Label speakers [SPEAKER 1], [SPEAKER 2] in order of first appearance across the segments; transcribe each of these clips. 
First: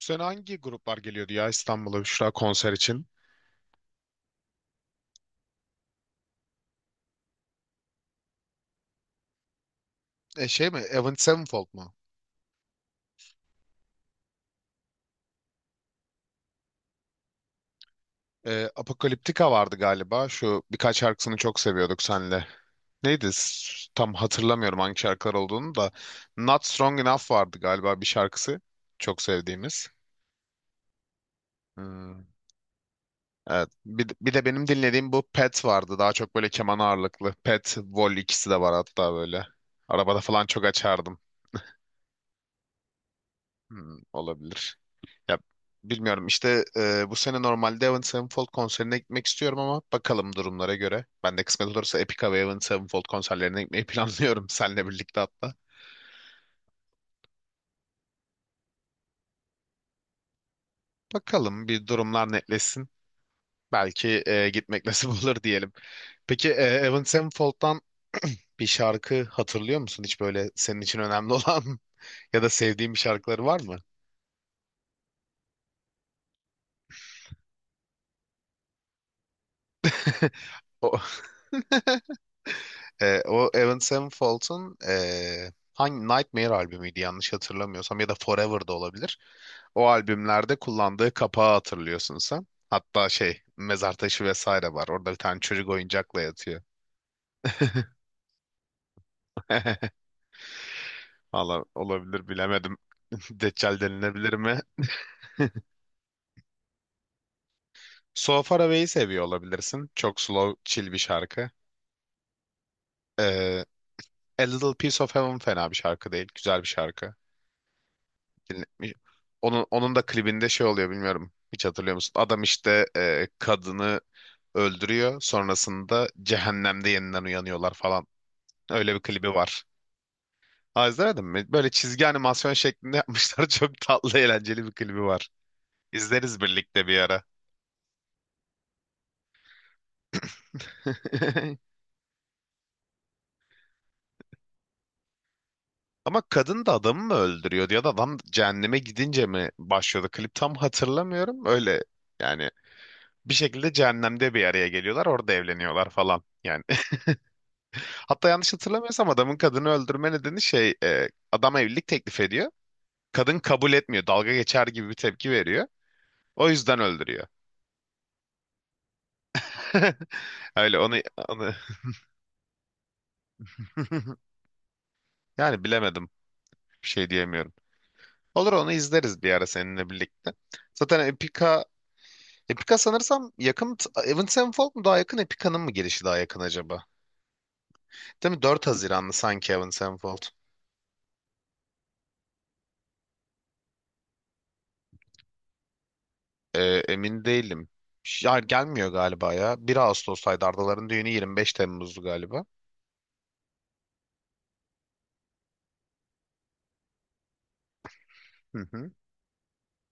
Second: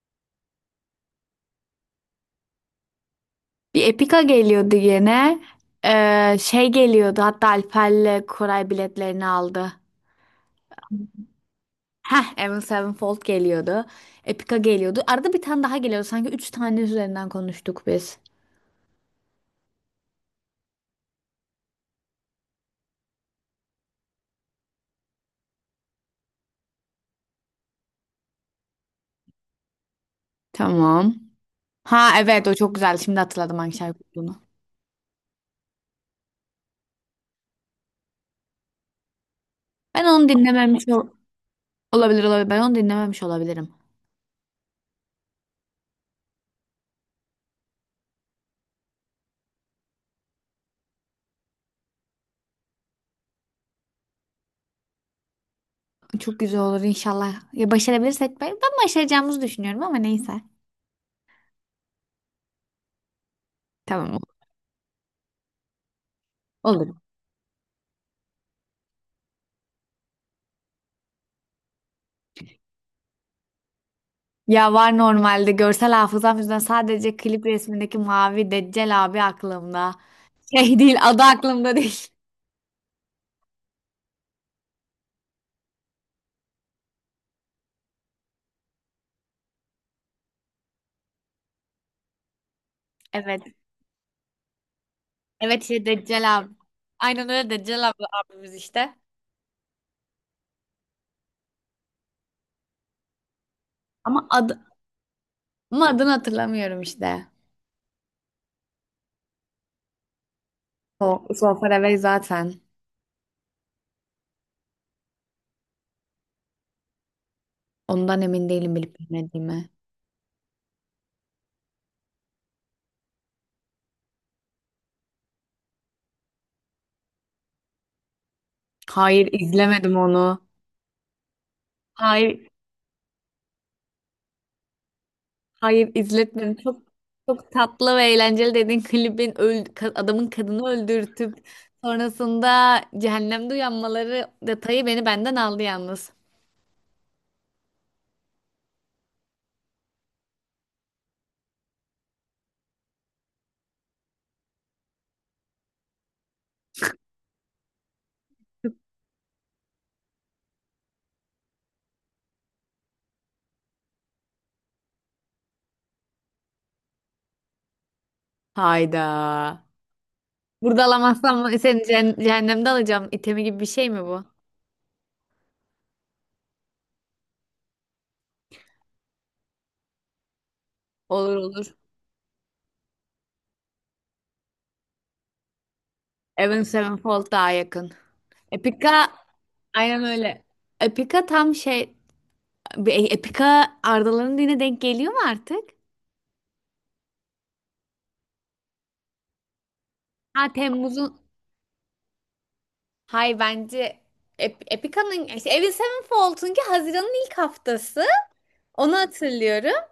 [SPEAKER 1] Bu sene hangi gruplar geliyordu ya İstanbul'a Büşra konser için?
[SPEAKER 2] Bir Epica geliyordu yine. Şey geliyordu hatta Alper'le Koray biletlerini aldı.
[SPEAKER 1] Şey mi? Avenged Sevenfold mu?
[SPEAKER 2] Heh, Avenged Sevenfold geliyordu. Epica geliyordu. Arada bir tane daha geliyordu. Sanki üç tane üzerinden konuştuk biz.
[SPEAKER 1] Apocalyptica vardı galiba. Şu birkaç şarkısını çok seviyorduk senle. Neydi? Tam hatırlamıyorum hangi şarkılar olduğunu da. Not Strong Enough vardı galiba bir şarkısı. Çok sevdiğimiz.
[SPEAKER 2] Tamam. Ha
[SPEAKER 1] Hmm,
[SPEAKER 2] evet o çok güzel. Şimdi hatırladım
[SPEAKER 1] evet.
[SPEAKER 2] hangi şarkı
[SPEAKER 1] Bir
[SPEAKER 2] olduğunu.
[SPEAKER 1] de benim dinlediğim bu Pet vardı. Daha çok böyle keman ağırlıklı. Pet, Vol ikisi de var hatta böyle.
[SPEAKER 2] Ben
[SPEAKER 1] Arabada
[SPEAKER 2] onu
[SPEAKER 1] falan çok
[SPEAKER 2] dinlememiş ol-
[SPEAKER 1] açardım.
[SPEAKER 2] olabilir olabilir. Ben onu dinlememiş olabilirim.
[SPEAKER 1] Hmm, olabilir. Ya bilmiyorum işte, bu sene normalde Avenged Sevenfold konserine gitmek istiyorum ama bakalım durumlara göre. Ben de kısmet olursa Epica ve Avenged Sevenfold konserlerine gitmeyi planlıyorum seninle birlikte hatta.
[SPEAKER 2] Çok güzel olur inşallah. Ya başarabilirsek ben başaracağımızı düşünüyorum ama neyse.
[SPEAKER 1] Bakalım bir durumlar netleşsin.
[SPEAKER 2] Tamam
[SPEAKER 1] Belki gitmek nasip olur diyelim. Peki
[SPEAKER 2] olur.
[SPEAKER 1] Avenged Sevenfold'dan bir şarkı hatırlıyor musun? Hiç böyle senin için önemli olan ya da sevdiğin bir şarkıları var mı?
[SPEAKER 2] Ya var normalde görsel hafızam yüzünden sadece klip resmindeki mavi Deccal abi aklımda. Şey değil
[SPEAKER 1] O...
[SPEAKER 2] adı aklımda değil.
[SPEAKER 1] O Avenged Sevenfold'un hangi Nightmare albümüydü yanlış hatırlamıyorsam ya da Forever da olabilir. O albümlerde kullandığı kapağı hatırlıyorsun sen. Hatta şey
[SPEAKER 2] Evet.
[SPEAKER 1] mezar taşı vesaire var. Orada bir tane
[SPEAKER 2] Evet
[SPEAKER 1] çocuk
[SPEAKER 2] şey
[SPEAKER 1] oyuncakla
[SPEAKER 2] Deccal abi.
[SPEAKER 1] yatıyor.
[SPEAKER 2] Aynen öyle Deccal abi abimiz işte.
[SPEAKER 1] Valla olabilir bilemedim. Deccal
[SPEAKER 2] Ama
[SPEAKER 1] denilebilir mi?
[SPEAKER 2] adı ama adını hatırlamıyorum işte.
[SPEAKER 1] So Far Away'i seviyor olabilirsin. Çok slow, chill bir
[SPEAKER 2] O
[SPEAKER 1] şarkı.
[SPEAKER 2] Solfaravel zaten.
[SPEAKER 1] E, A Little Piece of Heaven fena bir şarkı değil. Güzel bir şarkı.
[SPEAKER 2] Ondan emin değilim
[SPEAKER 1] Dinletmiş.
[SPEAKER 2] bilip
[SPEAKER 1] Onun,
[SPEAKER 2] bilmediğimi.
[SPEAKER 1] onun da klibinde şey oluyor bilmiyorum. Hiç hatırlıyor musun? Adam işte, kadını öldürüyor. Sonrasında cehennemde yeniden uyanıyorlar falan. Öyle bir
[SPEAKER 2] Hayır
[SPEAKER 1] klibi var.
[SPEAKER 2] izlemedim onu.
[SPEAKER 1] Aa, izlemedin mi? Böyle çizgi
[SPEAKER 2] Hayır,
[SPEAKER 1] animasyon şeklinde yapmışlar. Çok tatlı, eğlenceli bir klibi var.
[SPEAKER 2] hayır
[SPEAKER 1] İzleriz
[SPEAKER 2] izletmedim. Çok
[SPEAKER 1] birlikte bir ara.
[SPEAKER 2] çok tatlı ve eğlenceli dediğin klibin adamın kadını öldürtüp sonrasında cehennemde uyanmaları detayı beni benden aldı yalnız.
[SPEAKER 1] Ama kadın da adamı mı öldürüyordu ya da adam cehenneme gidince mi başlıyordu? Klip tam hatırlamıyorum. Öyle yani bir şekilde cehennemde bir araya geliyorlar. Orada evleniyorlar falan. Yani, hatta yanlış hatırlamıyorsam adamın kadını öldürme nedeni şey, adam evlilik teklif ediyor. Kadın kabul etmiyor. Dalga geçer gibi bir tepki veriyor. O yüzden öldürüyor.
[SPEAKER 2] Hayda.
[SPEAKER 1] Öyle
[SPEAKER 2] Burada
[SPEAKER 1] onu,
[SPEAKER 2] alamazsam
[SPEAKER 1] onu...
[SPEAKER 2] seni cehennemde alacağım. İtemi gibi bir şey mi bu?
[SPEAKER 1] Yani bilemedim. Bir şey diyemiyorum. Olur onu izleriz bir ara seninle birlikte. Zaten
[SPEAKER 2] Olur,
[SPEAKER 1] Epica
[SPEAKER 2] olur.
[SPEAKER 1] Epica sanırsam yakın. Avenged Sevenfold mu daha yakın, Epica'nın mı girişi daha yakın
[SPEAKER 2] Avenged
[SPEAKER 1] acaba?
[SPEAKER 2] Sevenfold daha yakın.
[SPEAKER 1] Değil mi? 4
[SPEAKER 2] Epica
[SPEAKER 1] Haziranlı sanki Avenged
[SPEAKER 2] aynen
[SPEAKER 1] Sevenfold.
[SPEAKER 2] öyle. Epica tam şey Epika Arda'ların dine denk geliyor mu artık?
[SPEAKER 1] Ee, emin değilim. Ya gelmiyor galiba ya. 1 Ağustos'taydı
[SPEAKER 2] Ha
[SPEAKER 1] Ardaların düğünü,
[SPEAKER 2] Temmuz'un
[SPEAKER 1] 25 Temmuz'du galiba.
[SPEAKER 2] Hay bence Ep- Epica'nın işte Avenged Sevenfold'unki Haziran'ın ilk haftası.
[SPEAKER 1] Hı hı.
[SPEAKER 2] Onu hatırlıyorum.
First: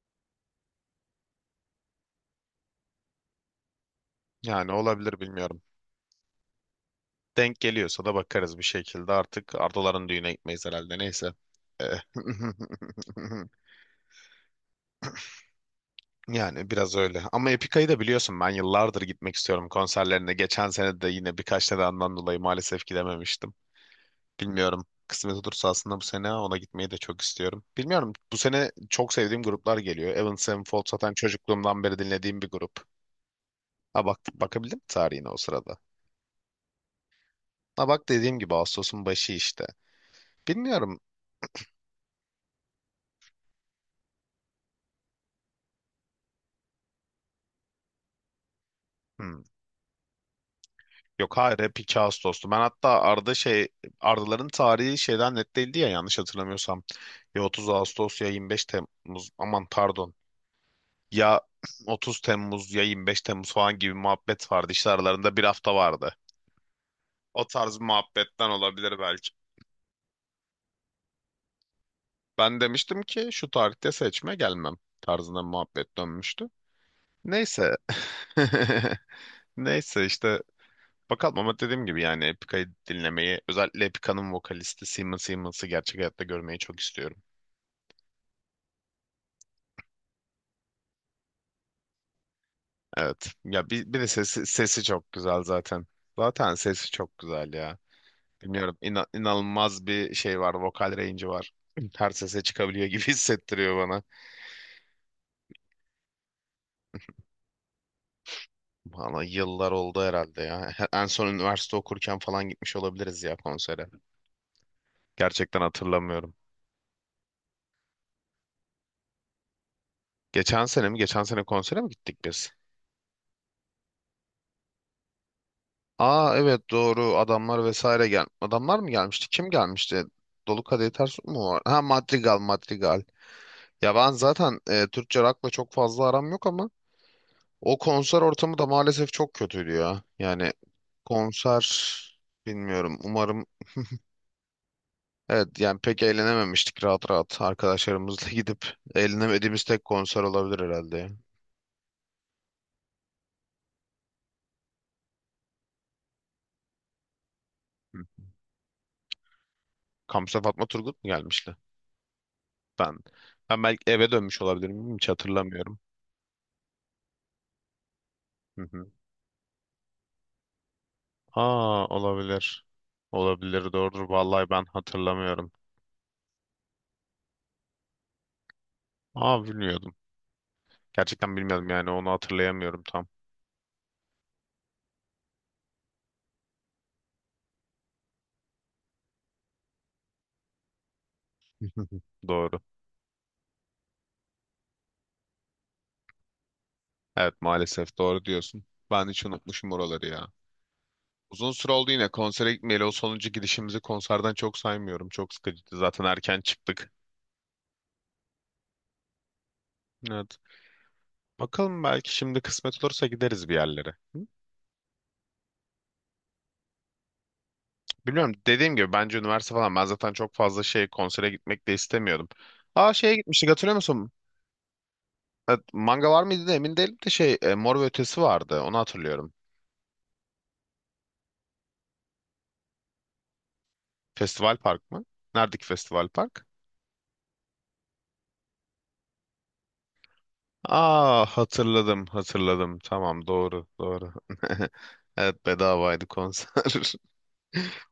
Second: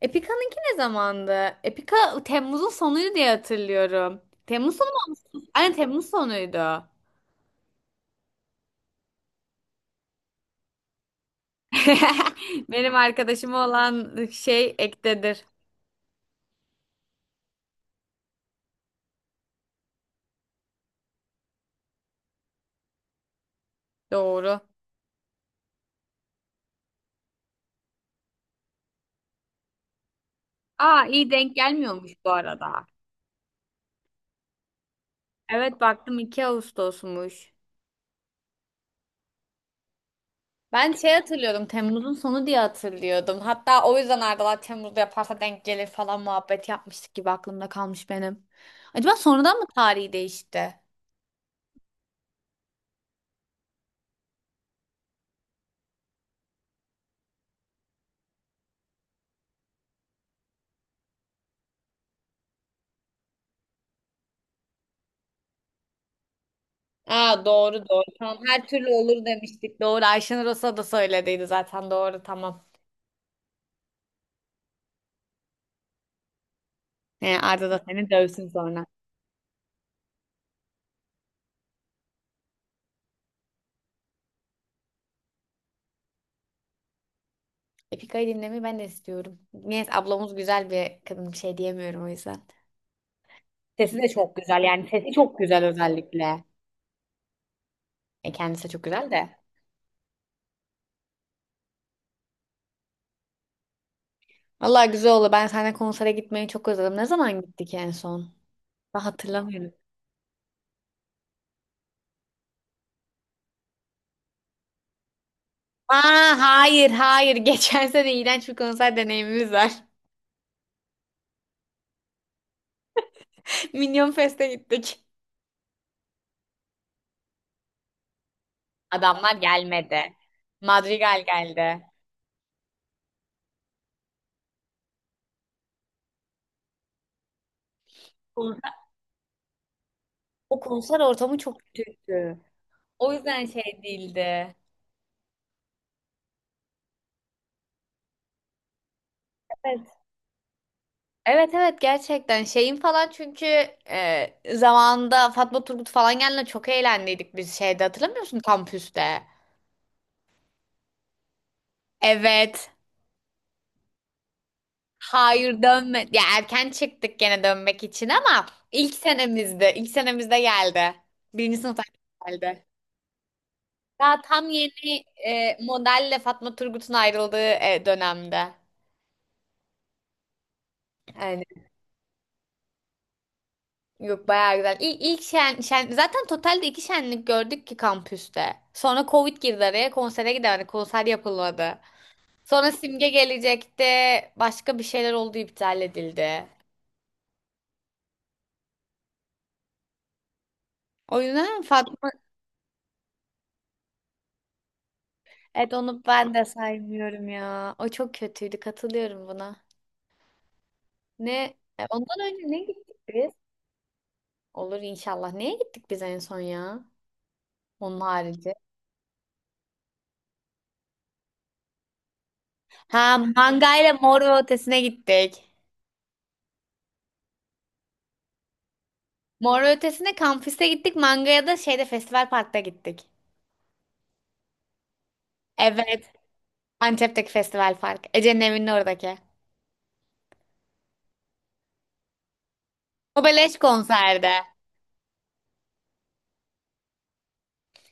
[SPEAKER 2] Epica'nınki ne zamandı? Epica Temmuz'un sonuydu diye hatırlıyorum.
[SPEAKER 1] Yani
[SPEAKER 2] Temmuz sonu
[SPEAKER 1] olabilir
[SPEAKER 2] mu?
[SPEAKER 1] bilmiyorum.
[SPEAKER 2] Aynen Temmuz sonuydu.
[SPEAKER 1] Denk geliyorsa da bakarız bir şekilde. Artık Ardaların düğüne gitmeyiz herhalde. Neyse. Ee,
[SPEAKER 2] Benim arkadaşım olan şey ektedir.
[SPEAKER 1] Yani biraz öyle. Ama Epica'yı da biliyorsun ben yıllardır gitmek istiyorum konserlerine. Geçen sene de yine birkaç nedenden dolayı maalesef gidememiştim.
[SPEAKER 2] Doğru.
[SPEAKER 1] Bilmiyorum. Kısmet olursa aslında bu sene ona gitmeyi de çok istiyorum. Bilmiyorum. Bu sene çok sevdiğim gruplar geliyor. Avenged Sevenfold
[SPEAKER 2] Aa
[SPEAKER 1] zaten
[SPEAKER 2] iyi denk
[SPEAKER 1] çocukluğumdan beri
[SPEAKER 2] gelmiyormuş bu
[SPEAKER 1] dinlediğim bir grup.
[SPEAKER 2] arada.
[SPEAKER 1] Ha bak bakabildim mi tarihine o sırada?
[SPEAKER 2] Evet baktım 2 Ağustos'muş.
[SPEAKER 1] Ha bak dediğim gibi Ağustos'un başı işte.
[SPEAKER 2] Ben
[SPEAKER 1] Bilmiyorum.
[SPEAKER 2] şey hatırlıyordum. Temmuz'un sonu diye hatırlıyordum. Hatta o yüzden Arda'lar Temmuz'da yaparsa denk gelir falan muhabbet yapmıştık gibi aklımda kalmış benim. Acaba
[SPEAKER 1] Hmm.
[SPEAKER 2] sonradan mı tarihi değişti?
[SPEAKER 1] Yok hayır hep 2 Ağustos'tu. Ben hatta Arda, şey, Ardaların tarihi şeyden net değildi ya yanlış hatırlamıyorsam. Ya 30 Ağustos ya 25 Temmuz, aman pardon. Ya 30 Temmuz ya 25 Temmuz falan gibi muhabbet vardı. İşte aralarında bir hafta vardı.
[SPEAKER 2] Aa,
[SPEAKER 1] O tarz bir
[SPEAKER 2] doğru, doğru. Tamam,
[SPEAKER 1] muhabbetten
[SPEAKER 2] her türlü
[SPEAKER 1] olabilir
[SPEAKER 2] olur
[SPEAKER 1] belki.
[SPEAKER 2] demiştik. Doğru, Ayşenur Osa da söylediydi zaten. Doğru,
[SPEAKER 1] Ben
[SPEAKER 2] tamam.
[SPEAKER 1] demiştim ki şu tarihte seçme gelmem tarzında bir muhabbet dönmüştü.
[SPEAKER 2] Arda
[SPEAKER 1] Neyse.
[SPEAKER 2] da seni dövsün sonra.
[SPEAKER 1] Neyse işte. Bakalım, ama dediğim gibi yani Epica'yı dinlemeyi, özellikle Epica'nın vokalisti Simon Simmons'ı gerçek hayatta görmeyi çok istiyorum.
[SPEAKER 2] Epika'yı dinlemeyi ben de istiyorum. Neyse, ablamız güzel bir kadın, bir şey diyemiyorum o yüzden.
[SPEAKER 1] Evet. Ya bir,
[SPEAKER 2] Sesi
[SPEAKER 1] bir de
[SPEAKER 2] de çok
[SPEAKER 1] sesi,
[SPEAKER 2] güzel,
[SPEAKER 1] sesi
[SPEAKER 2] yani
[SPEAKER 1] çok
[SPEAKER 2] sesi çok
[SPEAKER 1] güzel
[SPEAKER 2] güzel
[SPEAKER 1] zaten.
[SPEAKER 2] özellikle.
[SPEAKER 1] Zaten sesi çok güzel ya.
[SPEAKER 2] Kendisi de
[SPEAKER 1] Bilmiyorum,
[SPEAKER 2] çok
[SPEAKER 1] ina-
[SPEAKER 2] güzel de.
[SPEAKER 1] inanılmaz bir şey var. Vokal range'i var. Her sese çıkabiliyor gibi hissettiriyor bana.
[SPEAKER 2] Allah güzel oldu. Ben seninle konsere gitmeyi çok özledim. Ne zaman gittik en son? Ben
[SPEAKER 1] Bana yıllar
[SPEAKER 2] hatırlamıyorum.
[SPEAKER 1] oldu herhalde ya. En son üniversite okurken falan gitmiş olabiliriz ya konsere. Gerçekten hatırlamıyorum.
[SPEAKER 2] Aa, hayır, hayır. Geçen sene iğrenç bir konser deneyimimiz var.
[SPEAKER 1] Geçen sene mi? Geçen sene konsere mi gittik biz?
[SPEAKER 2] Minyon Fest'e gittik.
[SPEAKER 1] Aa evet doğru adamlar vesaire gel. Adamlar mı gelmişti?
[SPEAKER 2] Adamlar
[SPEAKER 1] Kim gelmişti?
[SPEAKER 2] gelmedi.
[SPEAKER 1] Dolu Kadehi Ters
[SPEAKER 2] Madrigal
[SPEAKER 1] mu var? Ha
[SPEAKER 2] geldi.
[SPEAKER 1] Madrigal Madrigal. Ya ben zaten, Türkçe rock'la çok fazla aram yok ama o konser ortamı da
[SPEAKER 2] Konser-
[SPEAKER 1] maalesef çok kötüydü ya. Yani
[SPEAKER 2] O konser ortamı çok
[SPEAKER 1] konser
[SPEAKER 2] kötüydü.
[SPEAKER 1] bilmiyorum.
[SPEAKER 2] O yüzden
[SPEAKER 1] Umarım.
[SPEAKER 2] şey değildi.
[SPEAKER 1] Evet, yani pek eğlenememiştik, rahat rahat arkadaşlarımızla gidip eğlenemediğimiz tek
[SPEAKER 2] Evet.
[SPEAKER 1] konser olabilir herhalde ya.
[SPEAKER 2] Evet, evet, gerçekten şeyin falan çünkü zamanında Fatma Turgut falan geldiğinde çok eğlendiydik biz şeyde,
[SPEAKER 1] Hı.
[SPEAKER 2] hatırlamıyor musun kampüste?
[SPEAKER 1] Kampüse Fatma Turgut mu gelmişti?
[SPEAKER 2] Evet.
[SPEAKER 1] Ben ben belki eve dönmüş olabilirim hiç
[SPEAKER 2] Hayır,
[SPEAKER 1] hatırlamıyorum.
[SPEAKER 2] dönme. Ya erken çıktık gene dönmek için ama
[SPEAKER 1] Hı hı.
[SPEAKER 2] ilk senemizde geldi. Birinci sınıfta
[SPEAKER 1] Aa olabilir.
[SPEAKER 2] geldi.
[SPEAKER 1] Olabilir doğrudur.
[SPEAKER 2] Daha
[SPEAKER 1] Vallahi
[SPEAKER 2] tam
[SPEAKER 1] ben
[SPEAKER 2] yeni
[SPEAKER 1] hatırlamıyorum.
[SPEAKER 2] modelle Fatma Turgut'un ayrıldığı dönemde.
[SPEAKER 1] Aa bilmiyordum. Gerçekten
[SPEAKER 2] Yani
[SPEAKER 1] bilmiyordum, yani onu hatırlayamıyorum tam.
[SPEAKER 2] yok, bayağı güzel. Zaten totalde iki şenlik gördük ki kampüste. Sonra Covid girdi araya, konsere gidemedik. Konser yapılmadı.
[SPEAKER 1] Doğru.
[SPEAKER 2] Sonra Simge gelecekti. Başka bir şeyler oldu, iptal edildi.
[SPEAKER 1] Evet maalesef doğru diyorsun. Ben hiç unutmuşum oraları ya.
[SPEAKER 2] O
[SPEAKER 1] Uzun
[SPEAKER 2] yüzden
[SPEAKER 1] süre oldu yine
[SPEAKER 2] Fatma
[SPEAKER 1] konsere gitmeyeli. O sonuncu gidişimizi konserden çok saymıyorum. Çok
[SPEAKER 2] Evet,
[SPEAKER 1] sıkıcıydı.
[SPEAKER 2] onu
[SPEAKER 1] Zaten
[SPEAKER 2] ben
[SPEAKER 1] erken
[SPEAKER 2] de
[SPEAKER 1] çıktık.
[SPEAKER 2] saymıyorum ya. O çok kötüydü. Katılıyorum buna.
[SPEAKER 1] Evet.
[SPEAKER 2] Ne?
[SPEAKER 1] Bakalım, belki
[SPEAKER 2] Ondan
[SPEAKER 1] şimdi
[SPEAKER 2] önce ne
[SPEAKER 1] kısmet
[SPEAKER 2] gittik
[SPEAKER 1] olursa
[SPEAKER 2] biz?
[SPEAKER 1] gideriz bir yerlere. Hı?
[SPEAKER 2] Olur inşallah. Neye gittik biz en son ya? Onun
[SPEAKER 1] Bilmiyorum,
[SPEAKER 2] harici.
[SPEAKER 1] dediğim gibi bence üniversite falan, ben zaten çok fazla şey konsere gitmek de istemiyordum. Aa, şeye
[SPEAKER 2] Ha,
[SPEAKER 1] gitmiştik hatırlıyor
[SPEAKER 2] mangayla
[SPEAKER 1] musun?
[SPEAKER 2] Mor ve Ötesi'ne gittik.
[SPEAKER 1] Evet, manga var mıydı da emin değilim de şey, Mor ve Ötesi vardı, onu hatırlıyorum.
[SPEAKER 2] Mor ve Ötesi'ne kampüste gittik. Mangaya da şeyde Festival Park'ta gittik.
[SPEAKER 1] Festival Park mı? Neredeki Festival
[SPEAKER 2] Evet.
[SPEAKER 1] Park?
[SPEAKER 2] Antep'teki Festival Park. Ece'nin evinin oradaki.
[SPEAKER 1] Aa, hatırladım hatırladım,
[SPEAKER 2] O
[SPEAKER 1] tamam
[SPEAKER 2] beleş
[SPEAKER 1] doğru doğru.
[SPEAKER 2] konserde.
[SPEAKER 1] Evet bedavaydı konser.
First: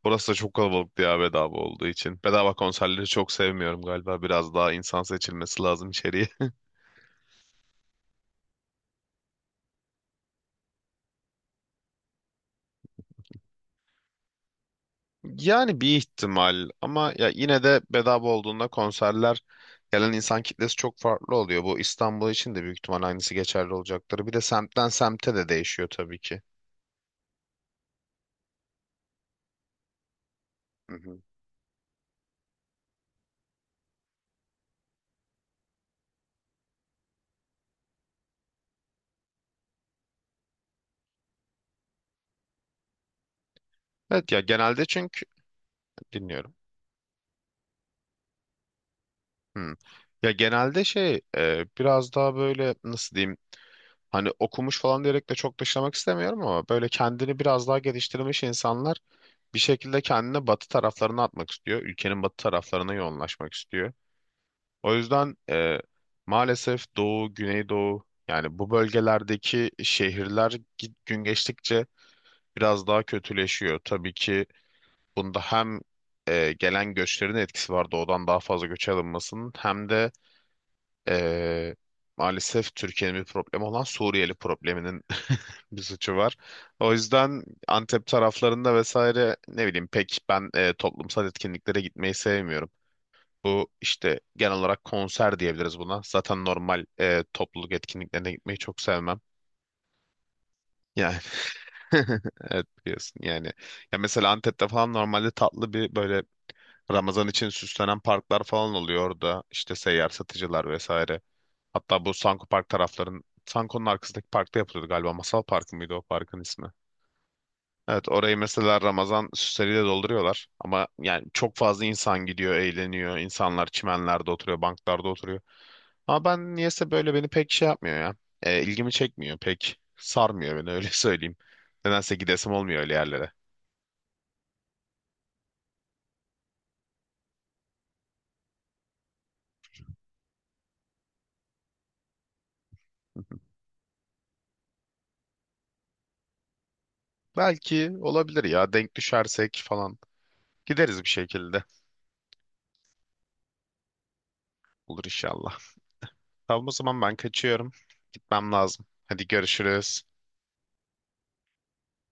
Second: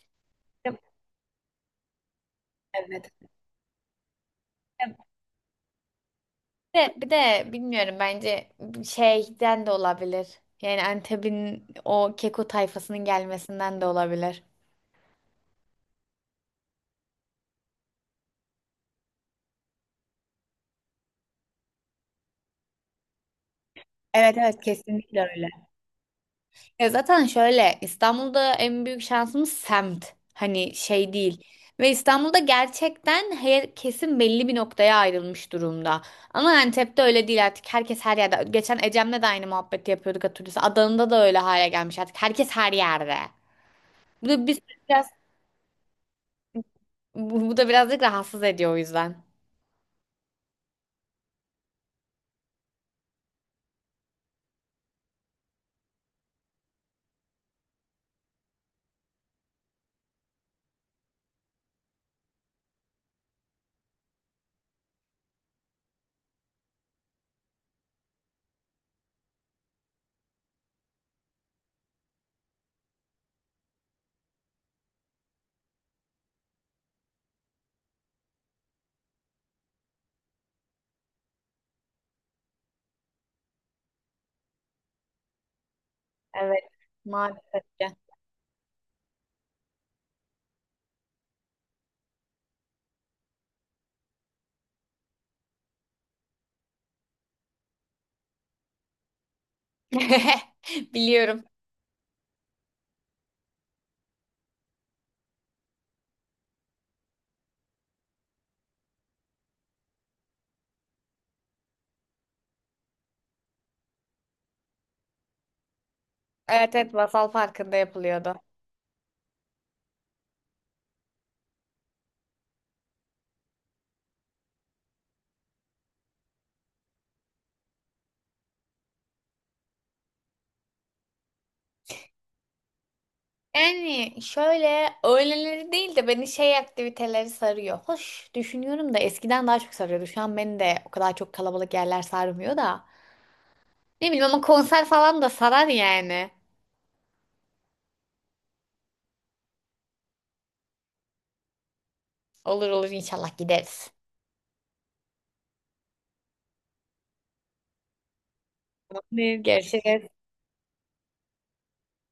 [SPEAKER 1] Burası da çok kalabalıktı ya, bedava olduğu için. Bedava konserleri
[SPEAKER 2] Evet.
[SPEAKER 1] çok sevmiyorum galiba, biraz daha insan seçilmesi lazım içeriye.
[SPEAKER 2] Bir de bilmiyorum, bence şeyden de olabilir. Yani Antep'in o keko tayfasının gelmesinden de olabilir.
[SPEAKER 1] Yani bir ihtimal, ama ya yine de bedava olduğunda konserler gelen insan kitlesi çok farklı oluyor. Bu İstanbul için de büyük ihtimal aynısı geçerli olacaktır. Bir
[SPEAKER 2] Evet,
[SPEAKER 1] de
[SPEAKER 2] evet,
[SPEAKER 1] semtten
[SPEAKER 2] kesinlikle
[SPEAKER 1] semte
[SPEAKER 2] öyle.
[SPEAKER 1] de değişiyor tabii ki.
[SPEAKER 2] Ya zaten şöyle İstanbul'da en büyük şansımız semt. Hani
[SPEAKER 1] Hı
[SPEAKER 2] şey
[SPEAKER 1] hı.
[SPEAKER 2] değil. Ve İstanbul'da gerçekten her kesim belli bir noktaya ayrılmış durumda. Ama Antep'te öyle değil artık. Herkes her yerde. Geçen Ecem'le de aynı muhabbeti yapıyorduk, hatırlıyorsun. Adana'da da öyle hale gelmiş artık. Herkes her yerde. Bu
[SPEAKER 1] Evet ya
[SPEAKER 2] da biz
[SPEAKER 1] genelde
[SPEAKER 2] biraz
[SPEAKER 1] çünkü dinliyorum.
[SPEAKER 2] bu da birazcık rahatsız ediyor o yüzden.
[SPEAKER 1] Hmm. Ya genelde şey, biraz daha böyle nasıl diyeyim, hani okumuş falan diyerek de çok dışlamak istemiyorum ama böyle kendini biraz daha geliştirmiş insanlar bir şekilde kendini batı taraflarına atmak istiyor. Ülkenin batı taraflarına yoğunlaşmak istiyor. O yüzden, maalesef Doğu, Güneydoğu, yani bu bölgelerdeki şehirler gün geçtikçe biraz daha kötüleşiyor. Tabii ki bunda hem gelen göçlerin etkisi var, doğudan daha fazla göç alınmasının, hem de e, maalesef Türkiye'nin bir problemi olan Suriyeli probleminin bir suçu var.
[SPEAKER 2] Evet,
[SPEAKER 1] O yüzden
[SPEAKER 2] maalesef ki.
[SPEAKER 1] Antep taraflarında vesaire ne bileyim, pek ben toplumsal etkinliklere gitmeyi sevmiyorum. Bu işte genel olarak konser diyebiliriz buna. Zaten normal topluluk etkinliklerine gitmeyi çok sevmem. Yani
[SPEAKER 2] Biliyorum.
[SPEAKER 1] evet, biliyorsun yani. Ya mesela Antep'te falan normalde tatlı bir böyle Ramazan için süslenen parklar falan oluyor orada. İşte seyyar satıcılar vesaire. Hatta bu Sanko Park tarafların, Sanko'nun arkasındaki parkta yapılıyordu galiba. Masal Parkı mıydı o parkın ismi?
[SPEAKER 2] Evet, evet, masal farkında
[SPEAKER 1] Evet
[SPEAKER 2] yapılıyordu.
[SPEAKER 1] orayı mesela Ramazan süsleriyle dolduruyorlar. Ama yani çok fazla insan gidiyor, eğleniyor. İnsanlar çimenlerde oturuyor, banklarda oturuyor. Ama ben niyeyse böyle beni pek şey yapmıyor ya. İlgimi çekmiyor pek. Sarmıyor beni, öyle söyleyeyim. Nedense gidesim olmuyor öyle yerlere.
[SPEAKER 2] Yani şöyle öğleleri değil de beni şey aktiviteleri sarıyor. Hoş, düşünüyorum da eskiden daha çok sarıyordu. Şu an beni de o kadar çok kalabalık yerler sarmıyor da. Ne bileyim, ama konser falan da sarar yani.
[SPEAKER 1] Belki olabilir ya, denk düşersek falan. Gideriz bir şekilde.
[SPEAKER 2] Olur, olur, inşallah gideriz.
[SPEAKER 1] Olur inşallah. Tamam o zaman ben kaçıyorum. Gitmem lazım. Hadi
[SPEAKER 2] Tamam,
[SPEAKER 1] görüşürüz.
[SPEAKER 2] görüşürüz.